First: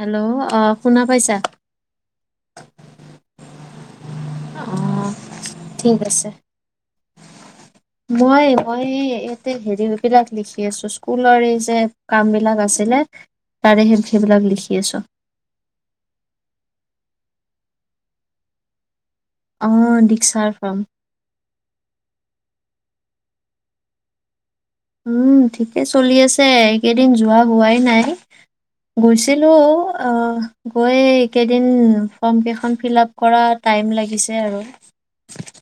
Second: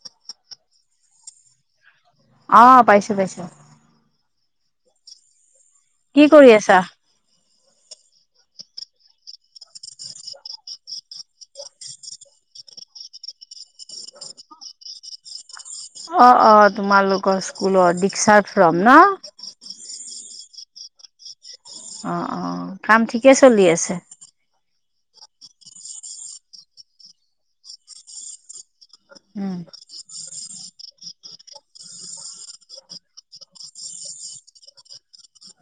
Hello অ শুনা পাইছা। আহ পাইছো -পাইছো। অ ' কি কৰি আছা? মই- মই ইয়াতে হেৰি বিলাক লিখি আছো স্কুলৰ এই যে কাম বিলাক আছিলে, তাৰে সেই সেইবিলাক লিখি আছো। অ- অ তোমালোকৰ স্কুলৰ দীক্ষাৰ ফ্ৰম ন? O দীক্ষাৰ from. অ- অ কাম ঠিকে চলি আছে। উম ঠিকেই চলি আছে এইকেইদিন যোৱা হোৱাই নাই গৈছিলো উম। গৈ এইকেইদিন ফ্ৰম কেইখন ফিল আপ কৰা টাইম লাগিছে আৰু।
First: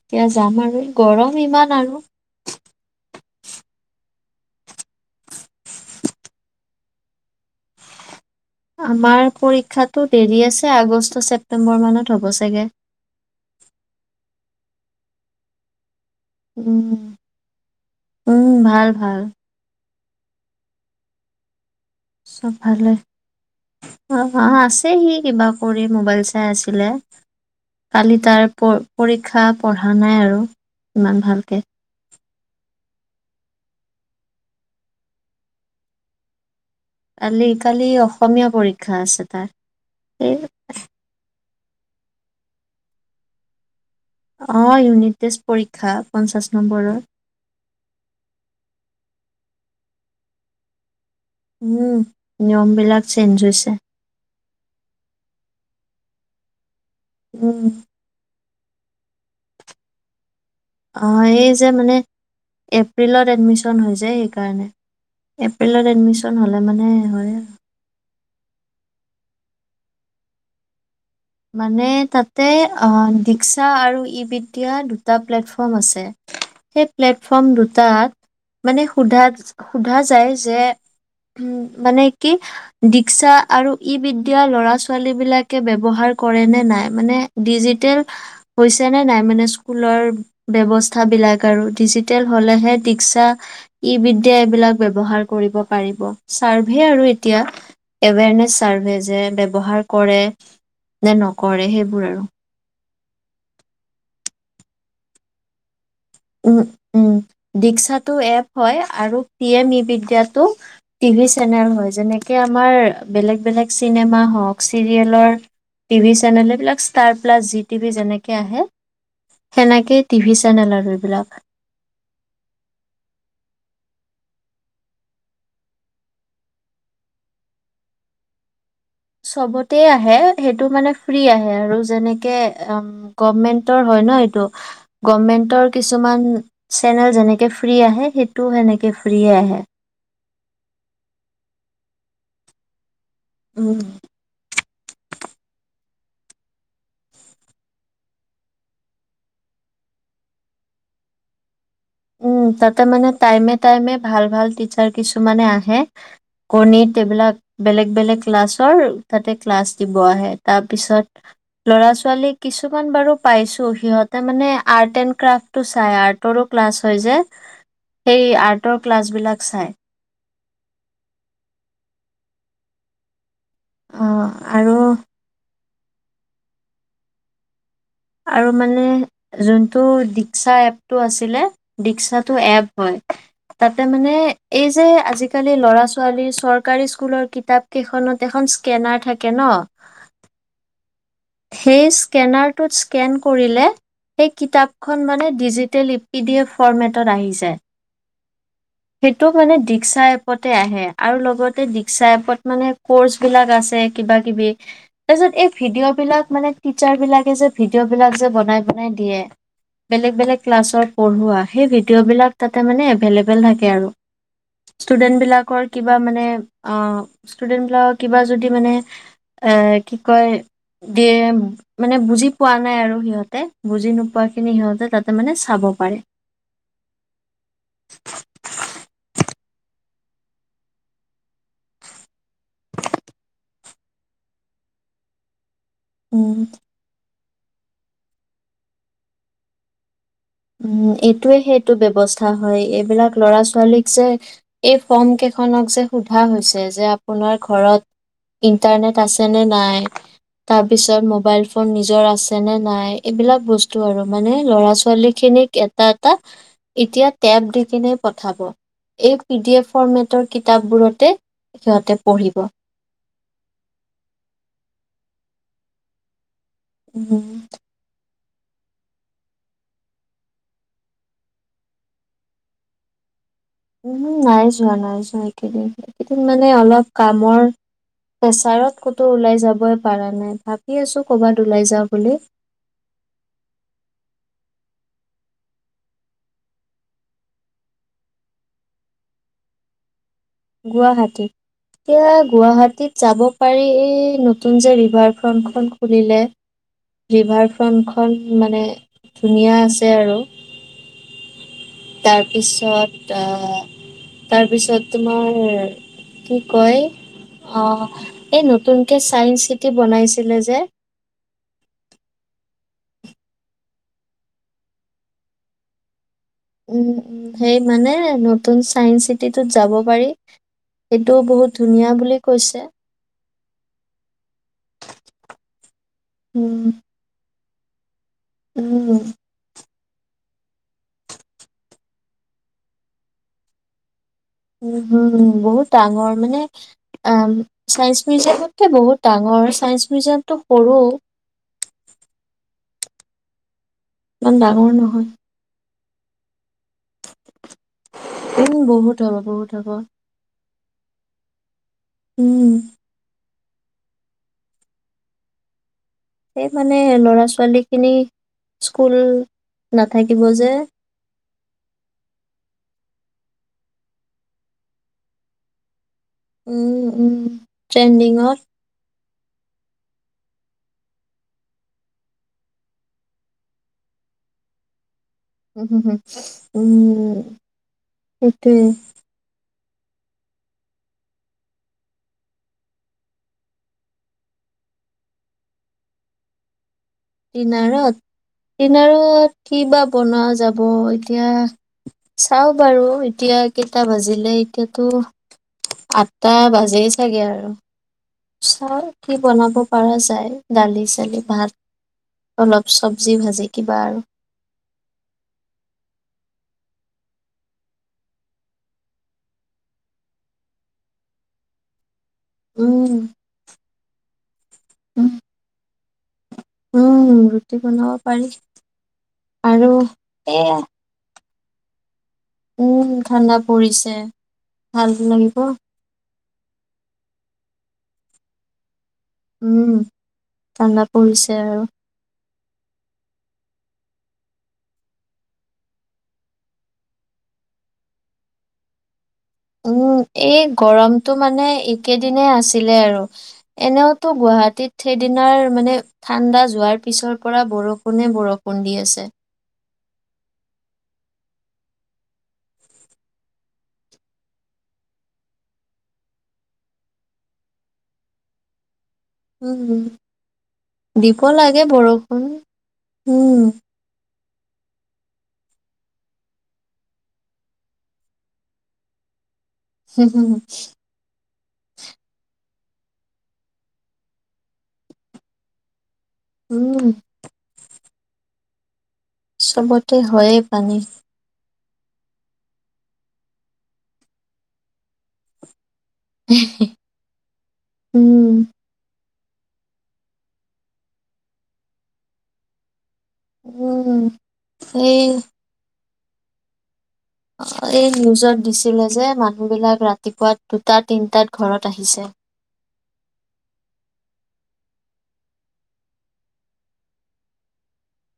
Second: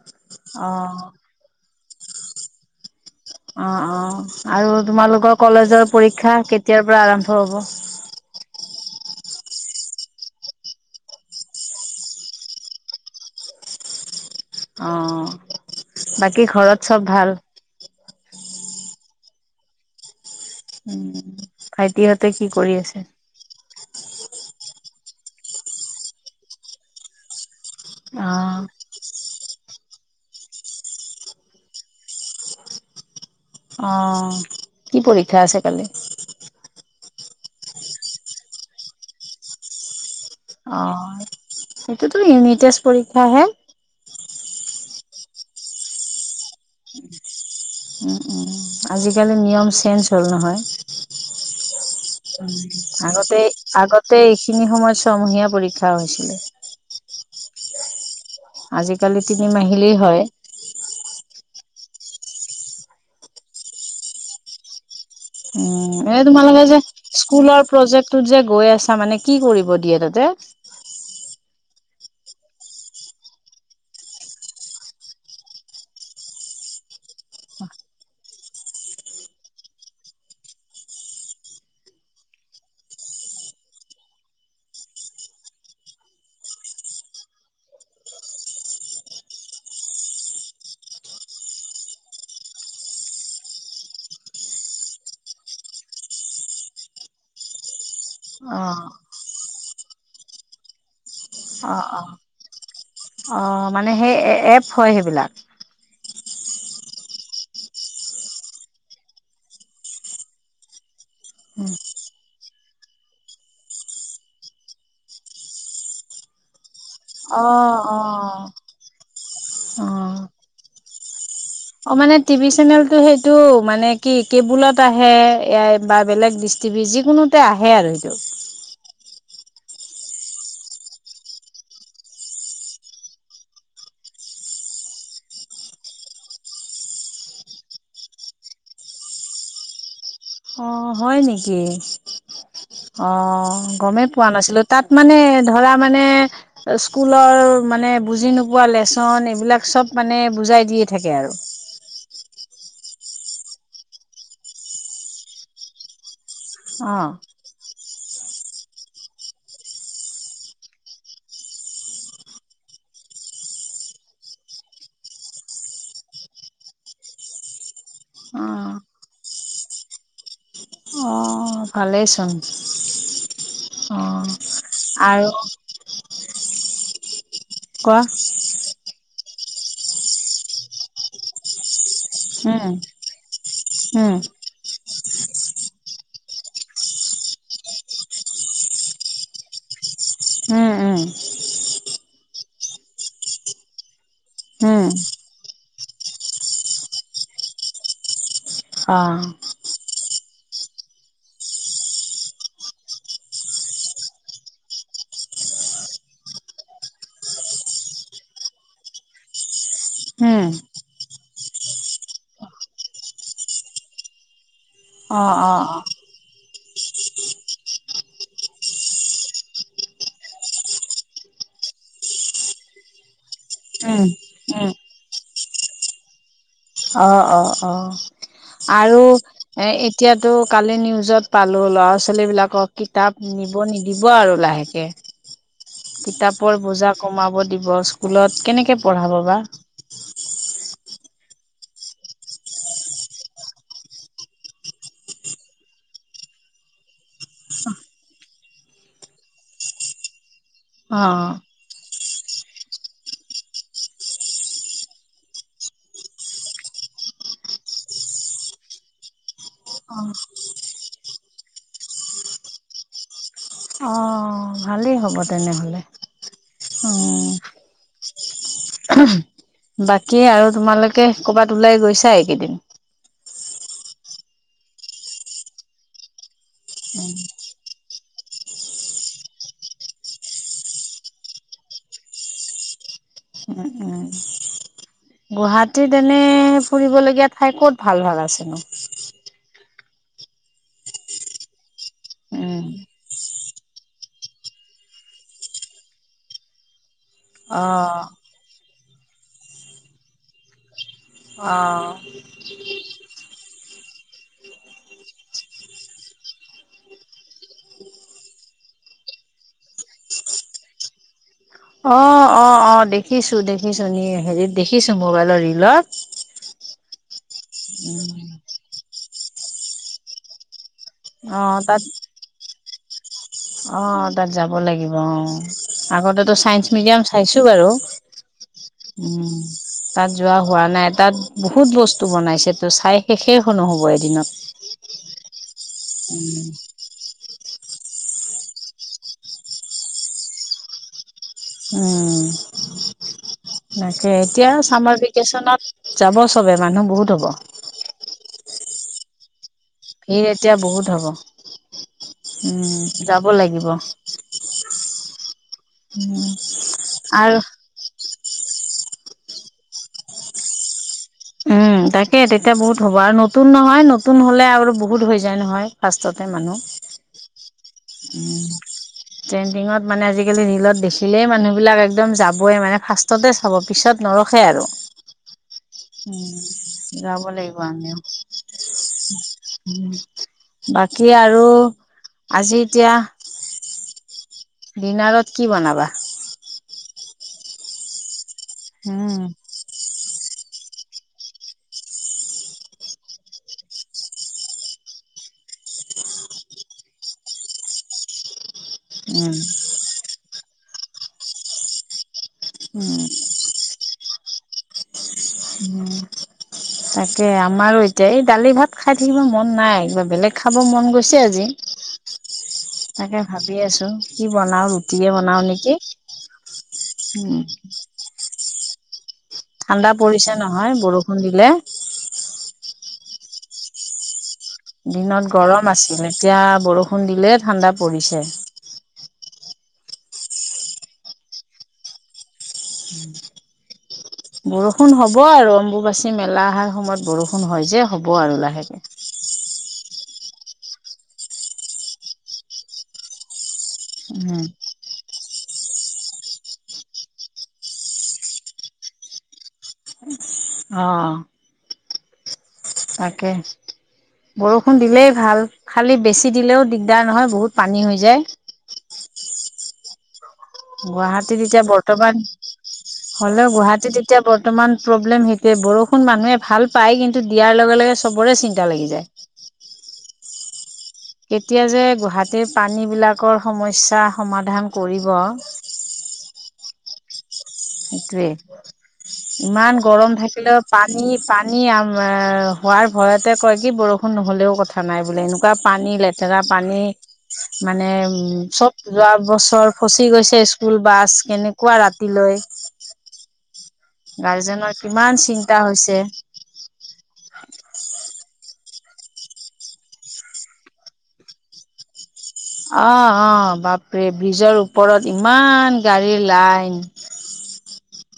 এতিয়া যাম আৰু অ'। গৰম ইমান। [unintelligible] অ' অ' আৰু তোমালোকৰ কলেজৰ পৰীক্ষা কেতিয়াৰ পৰা আৰম্ভ হ'ব? আমাৰ পৰীক্ষাটো দেৰি আছে আগষ্ট ছেপ্তেম্বৰ মানত হ'ব চাগে। অ' বাকী ঘৰত উম চব ভাল? উম ভাল -ভাল। উম, ভাইটিহঁতে কি চব কৰি ভালে আছে? অ আছেহি কিবা কৰি মোবাইল চাই আছিলে কালি তাৰ অ' পৰীক্ষা শিক্ষা পঢ়া নাই আৰু ইমান ভালকে অ কি পৰীক্ষা আছে কালি কালি কালি অসমীয়া পৰীক্ষা আছে তাৰ অ' সেই সেইটোতো ইউনিটেষ্ট পৰীক্ষাহে অঁ ইউনিট টেষ্ট পৰীক্ষা পঞ্চাছ নম্বৰৰ আজিকালি নিয়ম চেঞ্জ হ'ল নহয় উম নিয়ম বিলাক চেঞ্জ আগতে হৈছে আগতে এইখিনি সময়ত ছয়মহীয়া পৰীক্ষা বাওঁ হৈছিলে উম আজিকালি তিনি মাহিলি হয় অ' এই মানে এপ্ৰিল এডমিচন হৈছে সেইকাৰণে এপ্ৰিলত উম এ এডমিশন হ'লে তোমালোকে যে মানে হয় আৰু। স্কুলৰ প্ৰজেক্টটোত যে গৈ আছা মানে কি কৰিব দিয়ে তাতে মানে তাতে আহ ডৰিক্সা আৰু ই বিদ্যা দুটা প্লেটফৰ্ম আছে সেই প্লেটফৰ্ম দুটাত মানে সোধা সোধা যায় যে উ মানে কি ডিক্সা আৰু ই বিদ্যা ল'ৰা ছোৱালী বিলাকে ব্যৱহাৰ কৰে নে নাই মানে ডিজিটেল হৈছে নে নাই মানে স্কুলৰ ব্যৱস্থাবিলাক আৰু ডিজিটেল হলেহে ডিস্কা ই বিদ্যা এইবিলাক ব্যৱহাৰ কৰিব পাৰিব চাৰ্ভে আৰু এতিয়া এৱেনেছ অ চাৰ্ভে যে ব্যৱহাৰ কৰে। নে নকৰে অ অ সেইবোৰ আৰু অ মানে সেই এপ হয় সেইবিলাক উম উম দীস্কাটো এপ হয় আৰু পি এম ই বিদ্যটো টিভি চেনেল হয় যেনেকে আমাৰ বেলেগ বেলেগ চিনেমা হওক চিৰিয়েলৰ টিভি চেনেল এইবিলাক ষ্টাৰ প্লাছ অ জি টিভি অ যেনেকে আহে অ সেনেকে টিভি চেনেলৰ সেবিলাক অ মানে টিভি চেনেলটো সেইটো মানে কি কেবুলত আহে বা বেলেগ ডিষ্টটিভি যিকোনোতে আহে আৰু সেইটো চবতে আহে সেইটো মানে ফ্ৰী আহে আৰু যেনেকে গভমেণ্টৰ হয় ন এইটো গভমেণ্টৰ কিছুমান চেনেল যেনেকে ফ্ৰী আহে সেইটোও সেনেকে ফ্ৰিয়েই আহে অ হয় নেকি অ উম গমেই পোৱা নাছিলো তাত মানে ধৰা মানে স্কুলৰ মানে বুজি নোপোৱা লেচন এইবিলাক সব মানে বুজাই দিয়ে থাকে আৰু উম তাতে মানে টাইমে টাইমে ভাল ভাল টিচাৰ কিছুমানে আহে কৰ্ণীত অ এইবিলাক বেলেগ বেলেগ ক্লাছৰ তাতে ক্লাছ দিব আহে তাৰ পিছত ল'ৰা ছোৱালী কিছুমান বাৰু পাইছো সিহঁতে মানে আৰ্ট এণ্ড ক্ৰাফ্টটো চাই আৰ্টৰো ক্লাছ হয় যে সেই অ আৰ্টৰ ক্লাছবিলাক চাই অ কালেইচোন অ আৰু আৰু কোৱা আৰু মানে যোনটো দী্স্কা এপটো আছিলে দিক্সাটো উম এপ হয় তাতে মানে উম এই যে আজিকালি ল'ৰা ছোৱালীৰ চৰকাৰী স্কুলৰ কিতাপ কেইখনত এখন স্কেনাৰ থাকে ন উম উম সেই স্কেনাৰটোত স্কেন কৰিলে সেই উম কিতাপখন মানে digital E P D F ফৰৰ্মেটত আহি যায় অ সেইটো মানে দি দিকসা এপতে আহে আৰু লগতে দী্ক্ষা এপত মানে কৰ্চ বিলাক আছে কিবা কিবি তাৰ পিছত এই ভিডিঅ'। এইবিলাক মানে টিচাৰ বিলাকে যে ভিডিঅ'বিলাক যে বনাই বনাই দিয়ে, বেলেগ বেলেগ উম ক্লাছত পঢ়োৱা সেই ভিডিঅ'বিলাক তাতে মানে এভেইলেবল থাকে আৰু ষ্টুডেন্ট অ অ অ বিলাকৰ কিবা মানে ষ্টুডেন্ট বিলাকৰ কিবা যদি মানে কি কয় দিয় মানে বুজি পোৱা নাই আৰু সিহঁতে বুজি উম নোপোৱাখিনি উম সিহঁতে তাতে মানে চাব পাৰে। অ অ অ আৰু এ এতিয়াতো কালি নিউজত পালো ল'ৰা ছোৱালী বিলাকক কিতাপ নিব নিদিব আৰু লাহেকে। উম কিতাপৰ বোজা। কমাব দিব স্কুলত কেনেকৈ পঢ়াব বা। উম এইটোৱে সেইটো ব্য্ৱস্থা হয় এইবিলাক লৰা ছোৱালীক যে এই ফৰ্ম কেইখনক যে সোধা হৈছে, যে আপোনাৰ ঘৰত ইন্টাৰনেট আছে নে নাই। তাৰ পিছত অ', মোবাইল ফোন নিজৰ আছে আছে নে নাই এইবিলাক বস্তু আৰু মানে ল'ৰা ছোৱালীক খিনিক এটা, এটা এতিয়া টেপ দি কিনে পঠাব এই ই ডি এফ ফৰ্মেটৰ কিতাপবোৰতে। সিহঁতে পঢ়িব। অ ভালেই হ'ব তেনেহ'লে। অ। উম, বাকী আৰু তোমালোকে কৰ'বাত ওলাই গৈছা এইকেইদিন। উমম নাই যোৱা, নাই যোৱা এইকেইদিন। মানে অলপ কামৰ প্ৰেছাৰত ক'তো ওলাই যাবই পাৰা নাই। ভাবি আছো ক'বাত ওলাই যাওঁ বুলি। উ উম গুৱাহাটীত এনে ফুৰিবলগীয়া ঠাই ক'ত ভাল ভাল আছেনো? গুৱাহাটী। এতিয়া উম, গুৱাহাটীত যাব। পাৰি এই নতুন যে ৰিভাৰ ফ্ৰন্টখন খুলিলে। ৰিভাৰ অ', ফ্ৰণ্টখন মানে ধুনীয়া আছে আৰু অ', তাৰপিছত আহ তাৰ পিছত তোমাৰ, কি কয় অ এই নতুন চাইন্স চিটি বনাইছিলে যে অ, অ, অ দেখিছো দেখিছো হেৰিত দেখিছো মোবাইলৰ ৰিলত। উম। সেই মানে নতুন চাইন্স ত যাব পাৰি। এইটোও বহুত অ', তাত ধুনীয়া বুলি কৈছে। অ। তাত যাব লাগিব অ আগতেটো চাইন্স উম মিউজিয়াম চাইছো। টো বাৰু। উম। তাত যোৱা হোৱা নাই, তাত বহুত বস্তু বনাইছেতো চাই শেষে হ নহ'ব এদিনত। উ, হম বহুত ডাঙৰ মানে উম, এ, ছাইন্স মিউজিয়ামকে বহুত ডাঙৰ, ছাইন্স মিউজিয়ামতটো সৰু। উম, এনেকে ইমান এতিয়া ডাঙৰ চামাৰ নহয় ভেকেশচনত যাব চবে মানুহ বহুত হ'ব। উম, বহুত হ'ব বহুত হব। ভিৰ এতিয়া বহুত হ'ব। উম, যাওক যাব লাগিব। উম, সেই মানে আৰু ল'ৰা-ছোৱালী খিনি স্কুল নাথাকিব যে। উম, তাকে তেতিয়া বহুত হ'ব আৰু নতুন নহয় নতুন হলে আৰু বহুত হৈ যায় নহয়। ফাৰ্ষ্টতে মানুহ উম-উম ট্ৰেণ্ডিংত। উম, ট্ৰেণ্ডিঙত মানে আজিকালি ৰীলত দেখিলেই মানুহবিলাক একদম যাবই মানে ফাৰ্ষ্টতে চাব পিছত নৰখে আৰু। উম, হম, উম, অ' উম, যাব লাগিব আমিও সেইটোৱে। বাকী আৰু আজি এতিয়া? ডিনাৰত কি বনাবা? ডিনাৰত, উম, ডিনাৰত কি বা বনোৱা যাব হ'ব এতিয়া চাও বাৰু এতিয়া কেইটা বাজিলে এতিয়াতো আঠটা বাজেই চাগে আৰু। চাও কি উম, বনাব পৰা যায়। দালি-চালি ভাত। অলপ চবজী ভাজি কিবা আৰু। উম, তাকে আমাৰো এতিয়া এই দালি ভাত খাই থাকিব মন নাই, কিবা বেলেগ খাব মন গৈছে আজি। উম তাকে ভাবি আছো কি বনাও ৰুটিয়ে উম বনাও নেকি? উম, ৰুটি বনাব পাৰি। আৰু ঠাণ্ডা পৰিছে এয়া নহয় বৰষুণ বৰষুণ দিলে উম, ঠাণ্ডা পৰিছে। ভাল দিনত লাগিব গৰম আছিলে? এতিয়া বৰষুণ দিলে ঠাণ্ডা পৰিছে। উম, ঠাণ্ডা পৰিছে আৰু। বৰষুণ হ'ব আৰু অম্বুবাচী মেলা অহাৰ সময়ত বৰষুণ হয় যে হ'ব আৰু লাহেকে। উ, এই গৰমটো মানে একেদিনাই আছিলে আৰু এনেওতো উম, গুৱাহাটীত সেইদিনাৰ মানে ঠাণ্ডা যোৱাৰ পিছৰ পৰা বৰষুণে, বৰষুণ দি আছে। অ' তাকে বৰষুণ দিলেই ভাল খালী বেছি দিলেও দিগদাৰ নহয় বহুত পানী হৈ যায় উম হম গুৱাহাটীত এতিয়া বৰ্তমান হ'লেও উম গুৱাহাটীত এতিয়া বৰ্তমান প্ৰব্লেম সেইটোৱে বৰষুণ মানুহে ভাল পায় কিন্তু দিয়াৰ লগে লগে চবৰে চিন্তা লাগি যায়। উম হুমু‌ [inaudible] এতিয়া যে গুৱাহাটীৰ পানীবিলাকৰ সমস্যা সমাধান কৰিব‌। উম‌ সেইটোৱে ইমান চবতে গৰম হয়ে থাকিলে পানী প‌ানী আাননিম [inaudible] হোৱাৰ ভয়তে কয় কি বৰষুণ নহ'লেও কথা নাই বোলে এনেকুৱা‌ পানী লেতেৰা পানী মানে উম, উ চব যোৱা বছৰ ফচি গৈছে স্কুল বাছ। কেনেকুৱা ৰাতিলৈ [unintelligible] উম, গাৰ্জেনৰ কিমান চিন্তা হৈছে অ' এই নিউজত দিছে। ছিলে যে মানুহবিলাক ৰাতিপুৱা দুটা তিনটাত ঘৰত আহিছে অ অ বাপৰে ব্ৰিজৰ ওপৰত ইমান গাড়ীৰ লাইন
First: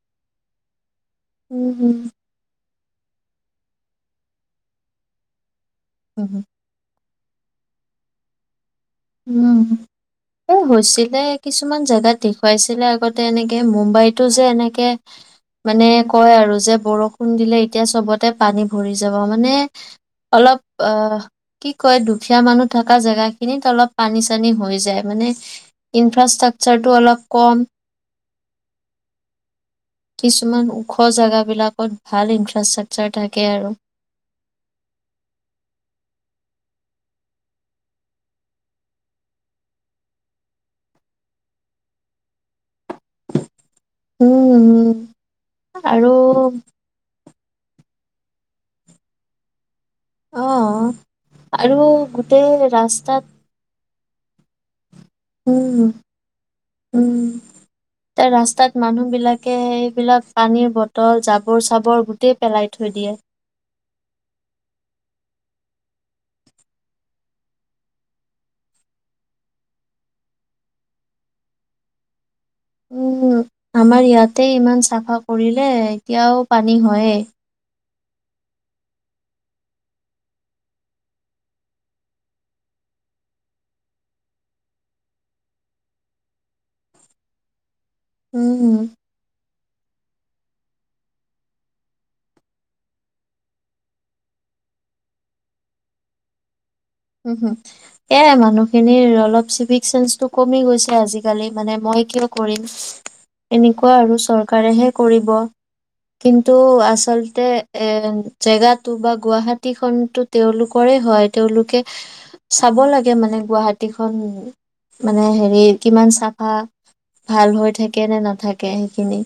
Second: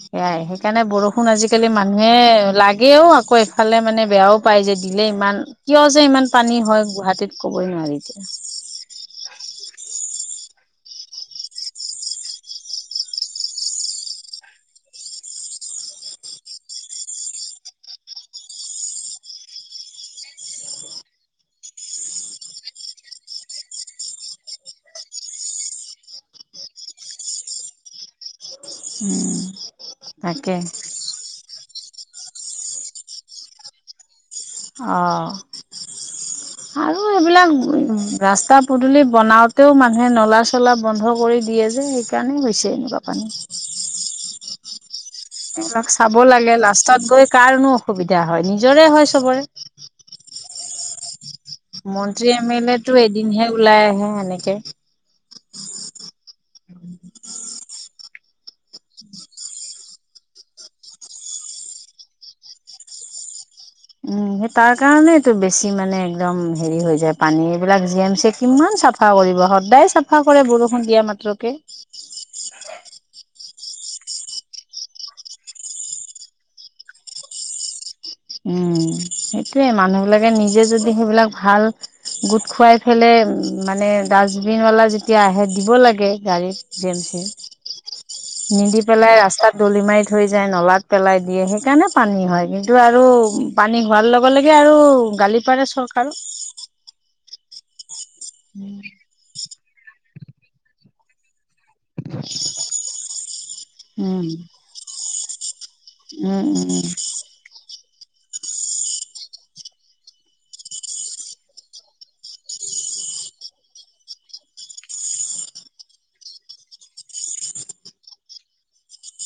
সেয়াই সেইকাৰণে বৰষুণ‌ ফোন আজিকালি উম, মানুহে লাগ আগেও আকৌ এফালে মানে বেয়াও পায় যে দিলে ইমান কিয় যে ইমান পানী হয় গুৱাহাটীত কবই নোৱাৰী উম এই হৈছিলে কিছুমান জেগাত দেখুৱাইছিলে আগতে এনেকে মুম্বাইতো যে এনেকে মানে কয় আৰু যে বৰষুণ দিলে এতিয়া চবতে পানী ভৰি যাব মানে অলপ আহ কি কয় দুখীয়া মানুহ থকা জেগা খিনিত অলপ পানী চানী হৈ যায় মানে ইনফ্ৰাষ্ট্ৰাকচাৰটো অলপ কম উম তাকে কিছুমান ওখ জেগাবিলাক বহুত ভাল ইনফ্ৰাষ্ট্ৰাকচাৰ থাকে আৰু অঁ আৰু এইবিলাক ৰাস্তা পদূলি বনাওঁতেও মানুহে নলা চলা বন্ধ কৰি দিয়ে যে সেইকাৰণে হৈছে এনেকুৱা পানী উম উম এইবিলাক আৰু চাব লাগে লাষ্টত গৈ‌ কাৰণো অসুবিধা হয় নিজৰে হয় চবৰে অ আৰু মন্ত্ৰী গোটেই এম এল এ তটো ৰাস্তাত এদিনহে ওলাই আহে সনেকে উ উম এয়া ৰাস্তাত মানুহবিলাকে সেইবিলাক পানীৰ বটল জাবৰ চাবৰ গোটেই পেলাই থৈ দিয়ে উম সেই তাৰ কাৰণেইটো বেছি মানে একদম হেৰি হৈ যায় পানী এইবিলাক জি এম চি কিমান চাফা কৰিব সদায় চাফা কৰে বৰষুণ দিয়া মাত্ৰকে উম আমাৰ ইয়াতে ইমান চাফা কৰিলে এতিয়াও পানী হয় উম সেইটোয়ে মানুহ বিলাকে নিজে যদি সেইবিলাক ভাল গোট খুৱাই পেলে মানে ডাষ্টবিন বালা যেতিয়া আহে দিব লাগে গাড়ীত জিম চি নিদি উম। পেলাই ৰাস্তাত দলি মাৰি থৈ যায় নলাত পেলাই দিয়ে সেইকাৰণে পানী হয় কিন্তু আৰু পানী হোৱাৰ লগে লগে আৰু গালি পাৰে চৰকাৰক উম হু এ মানুহখিনিৰ অলপ চিভিক চেঞ্চটো কমি গৈছে আজিকালি মানে মই কিয় কৰিম এনেকুৱা আৰু উম চৰকাৰেহে কৰিব উম কিন্তু উম আচলতে এ জেগাটো বা গুৱাহাটী খনটো তেওঁলোকৰে হয় তেওঁলোকে চাব লাগে মানে গুৱাহাটীখন মানে হেৰি কিমান চাফা ভাল হৈ থাকে নে নাথাকে সেইখিনি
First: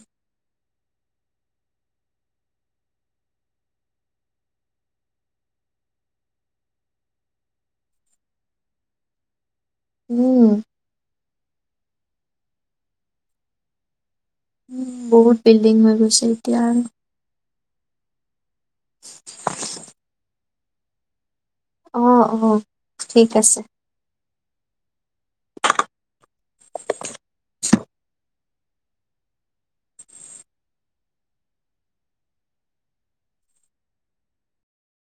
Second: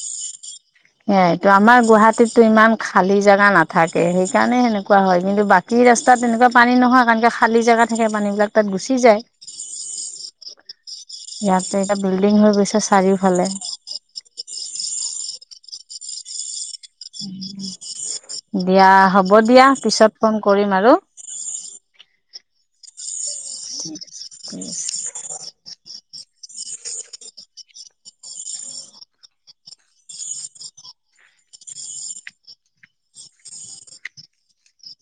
সেয়াইতো আমাৰ গুৱাহাটীততো ইমান খালী জেগা নাথাকে সেইকাৰণে সেনেকুৱা হয় কিন্তু বাকী ৰাস্তাত তেনেকুৱা পানী নহয় কাৰণে খালী জেগা থাকে পানী বিলাক তাত গুচি যায় উম ইয়াতে এটা বিল্ডিং হৈ গৈছে চাৰিওফালে উ বহুত বিল্ডিং হৈ গৈছে এতিয়া আৰু দিয়া হ'ব দিয়া পিছত ফোন কৰিম আৰু অ অ ঠিক আছে [unintelligible]